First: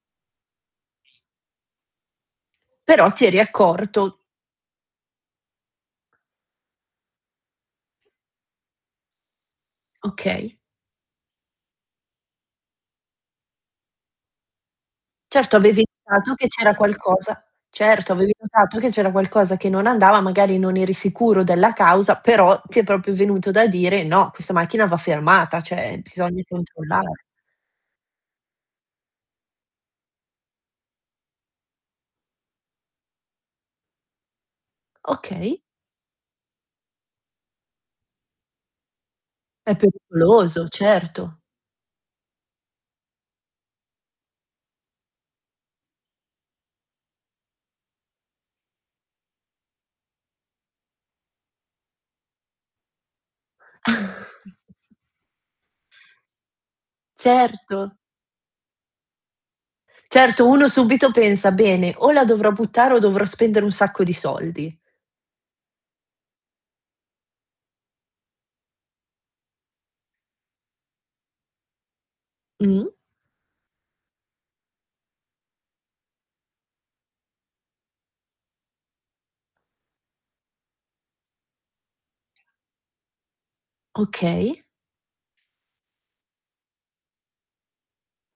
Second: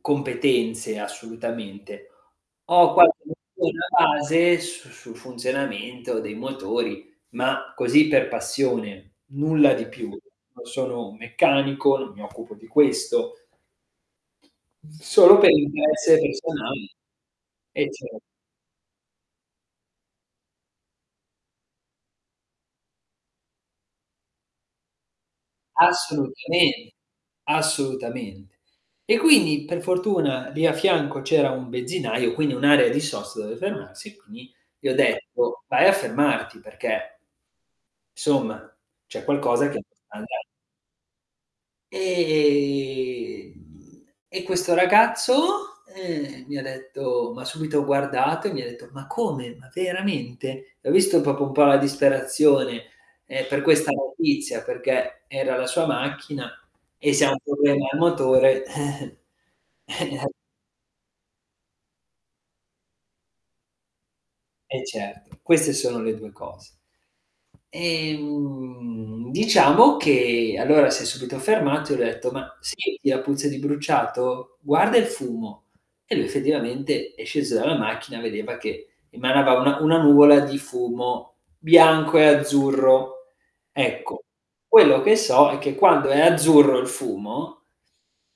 Competenze, assolutamente. Ho Però quasi ti eri una [unintelligible] accorto base su sul funzionamento dei motori, ma così per passione, nulla di più. Okay. Non sono un meccanico, n mi occupo di questo. Solo per Certo, avevi interesse notato che c'era personali. qualcosa Eh, certo, cer avevi notato che c'era qualcosa che non andava, magari non eri sicuro della causa, però ti è proprio venuto da dire: "No, questa macchina va fermata, cioè bisogna Assolutamen controllare". assolutamente. E quindi per fortuna lì a fianco c'era un benzinaio, quindi un'area di sosta dove fermarsi, e quindi gli ho Okay. detto: "Vai a fermarti", perché, somma, c'è qualcosa che È non andava. pericoloso, certo. Ehm, e questo ragazzo, ehm, mi ha detto m'ha subito guardato e mi ha detto: "Ma come? Ma veramente?" E ho visto proprio un po' la disperazione, ehm, per questa notizia, perché era la sua macchina e se ha problemi Certo. al motore, eh. Certo, uno subito pensa: "Bene, o la dovrò buttare o dovrò spendere un sacco di soldi". Eh certo, queste sono le 2 cose. Ehm, diciamo che allora si è subito fermato e ho detto: "Ma Mh-mh. senti la puzza di bruciato? Guarda il fumo." E lui effettivamente, è sceso dalla macchina e vedeva che emanava una una nuvola di fumo bianco e azzurro. Ecco, Okay. quello che so è che quando è azzurro il fumo,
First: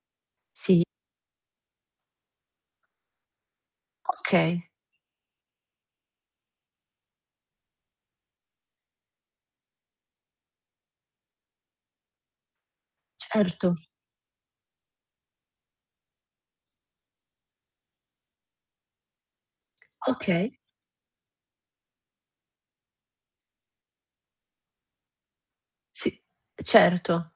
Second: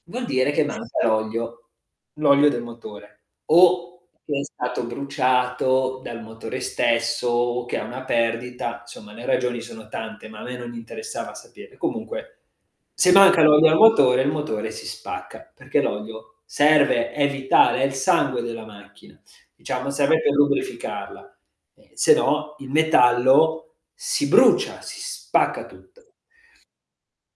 vuol dire che Sì. manca l'olio, l'olio del motore, o che è Okay. stato bruciato dal motore stesso, o che è una perdita, somma le ragioni sono tante, ma a me non interessava sapere. Comunque se manca l'olio Certo. al motore, il motore si spacca, perché l'olio serve a evitare, è il sangue della macchina, diciamo serve per Okay. lubrificarla, eh, se no il metallo si brucia, si spacca tutto. Sì, certo.